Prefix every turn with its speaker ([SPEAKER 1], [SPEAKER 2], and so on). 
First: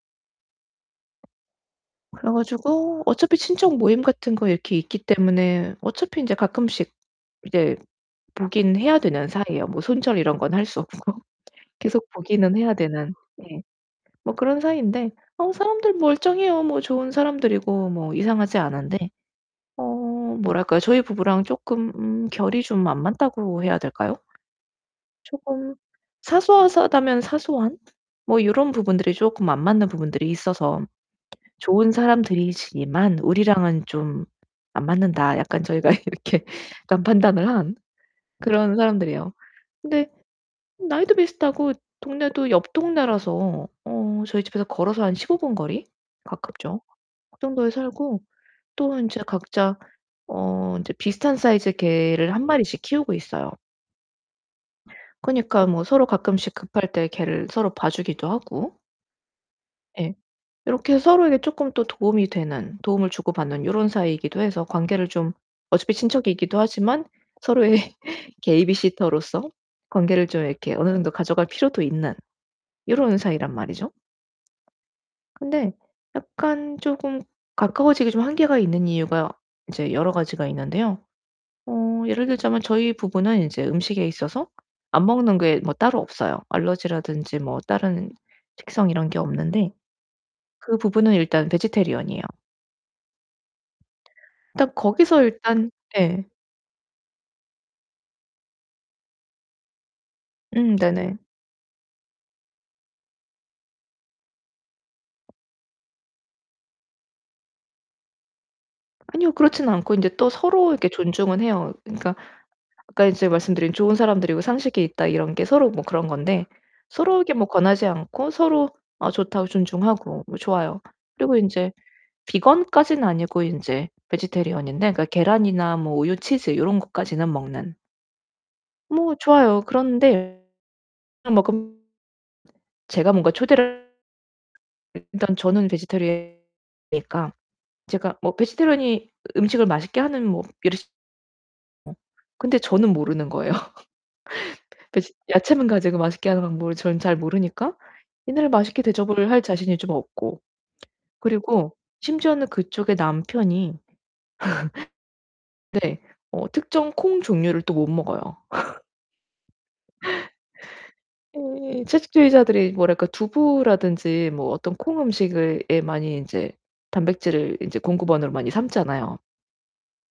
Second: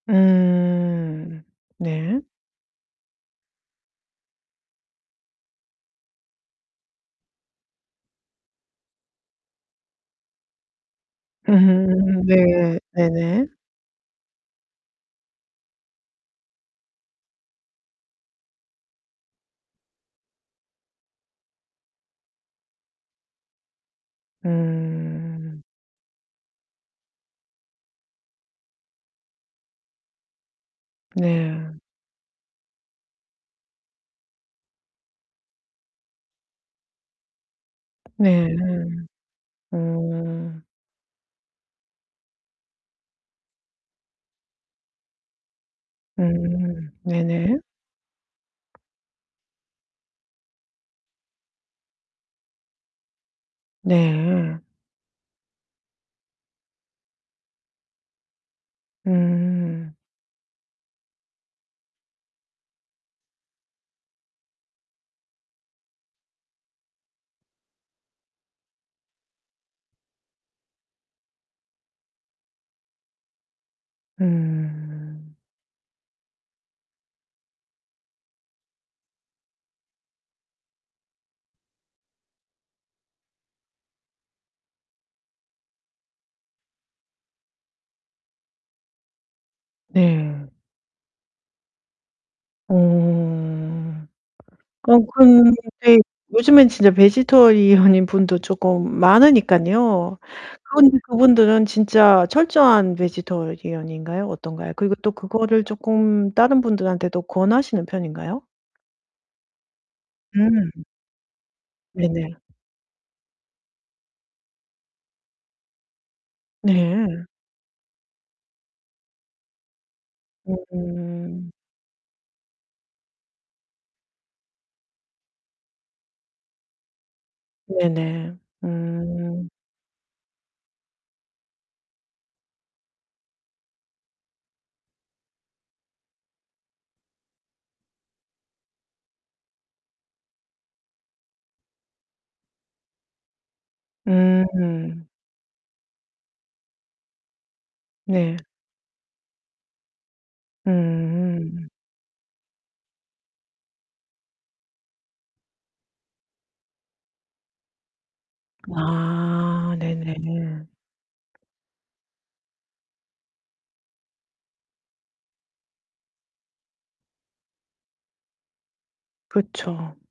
[SPEAKER 1] 음. 네.
[SPEAKER 2] 그래 가지고 어차피 친척 모임 같은 거 이렇게 있기 때문에 어차피 인제 가끔씩 이제 보긴 해야 되는 사이에요. 뭐 손절 이런 건 할 수 없고. 계속
[SPEAKER 1] 음
[SPEAKER 2] 보기는 해야
[SPEAKER 1] 네
[SPEAKER 2] 되는.
[SPEAKER 1] 네네.
[SPEAKER 2] 예. 뭐 그런 사이인데. 어 사람들 멀쩡해요 뭐 좋은 사람들이고 뭐 이상하지 않은데. 어 뭐랄까요? 저희 부부랑 쪼끔 음 결이 좀 안 맞다고 해야 될까요?
[SPEAKER 1] 음.
[SPEAKER 2] 쪼금 사소하다면 사소한? 뭐 요런 부분들이 쪼끔 안 맞는 부분들이 있어서
[SPEAKER 1] 네.
[SPEAKER 2] '좋은 사람들이지만 우리랑은 좀 안 맞는다.' 약간 저희가 이렇게 일단 판단을 한
[SPEAKER 1] 네.
[SPEAKER 2] 그런 사람들이에요. 근데
[SPEAKER 1] 어.
[SPEAKER 2] 나이도 비슷하고 동네도 옆 동네라서 어 저희 집에서 걸어서 한 15 분 거리? 가깝죠.
[SPEAKER 1] 음
[SPEAKER 2] 그
[SPEAKER 1] 네네.
[SPEAKER 2] 정도에 살고 또 인제 각자 어 이제 비슷한 사이즈의 개를 1 마리씩 키우고 있어요.
[SPEAKER 1] 네.
[SPEAKER 2] 그니까 뭐 서로 가끔씩 급할 때 개를 서로 봐 주기도 하고
[SPEAKER 1] 음.
[SPEAKER 2] 예. 요렇게 서로에게 쪼끔 또 도움이 되는 도움을 주고 받는 요런 사이이기도 해서 관계를 좀 어차피 친척이기도 하지만 서로의 베이비시터로서 관계를 좀 이렇게 어느 정도 가져갈 필요도 있는 요런 사이란 말이죠.
[SPEAKER 1] 음.
[SPEAKER 2] 근데 약간 쪼금 가까워지기 좀 한계가 있는 이유가 이제 여러 가지가 있는데요. 어 예를 들자면 저희 부부는 이제 음식에 있어서 안 먹는 게 뭐 따로 없어요. 알러지라든지 뭐 다른 식성 이런 게 없는데.
[SPEAKER 1] 네.
[SPEAKER 2] 그 부부는 일단 베지테리언 이에요.
[SPEAKER 1] 어.
[SPEAKER 2] 일단
[SPEAKER 1] 어
[SPEAKER 2] 거기서 일단
[SPEAKER 1] 근데
[SPEAKER 2] 예.
[SPEAKER 1] 요즘엔 진짜 베지테리언인 분도 쪼끔 많으니깐요.
[SPEAKER 2] 음,
[SPEAKER 1] 그런데
[SPEAKER 2] 네네.
[SPEAKER 1] 그분들은 진짜 철저한 베지테리언 인가요? 어떤가요? 그리고 또 그거를 쪼끔 다른 분들한테 또 권하시는 편인가요?
[SPEAKER 2] 아니요. 그렇진 않고 인제 또
[SPEAKER 1] 음.
[SPEAKER 2] 서로 이렇게 존중은 해요. 그러니까
[SPEAKER 1] 네네.
[SPEAKER 2] 아까 인제 말씀드린 '좋은 사람들이고 상식이 있다.' 이런 게 서로 뭐 그런 건데
[SPEAKER 1] 네.
[SPEAKER 2] 서로에게 뭐 권하지 않고 서로 어 좋다고 존중하고 뭐 좋아요. 그리고
[SPEAKER 1] 음.
[SPEAKER 2] 인제 비건까지는 아니고 인제 베지테리언 인데 계란이나 뭐 우유, 치즈 요런 것까지는 먹는.
[SPEAKER 1] 네네.
[SPEAKER 2] 뭐
[SPEAKER 1] 음.
[SPEAKER 2] 좋아요. 그런데 [unintelligible] 제가 뭔가 초대를 일단 저는 베지테리언이니까 제가 뭐 베지테리언이 음식을 맛있게 하는 뭐 [unintelligible] 근데 저는 모르는 거예요. 베
[SPEAKER 1] 음.
[SPEAKER 2] 베지 야채만 가지고 맛있게 하는 방법을 저는 잘 모르니까
[SPEAKER 1] 네.
[SPEAKER 2] 얘네를 맛있게 대접을 할 자신이 좀 없고
[SPEAKER 1] 음음.
[SPEAKER 2] 그리고 심지어는 그쪽의 남편이 네 어 특정 콩 종류를 또 못 먹어요.
[SPEAKER 1] 아 네네.
[SPEAKER 2] 예 채식주의자들이 뭐랄까 두부라든지 뭐 어떤 콩 음식을 예 많이 인제 단백질을 인제 공급원으로 많이 삼잖아요.
[SPEAKER 1] 그쵸.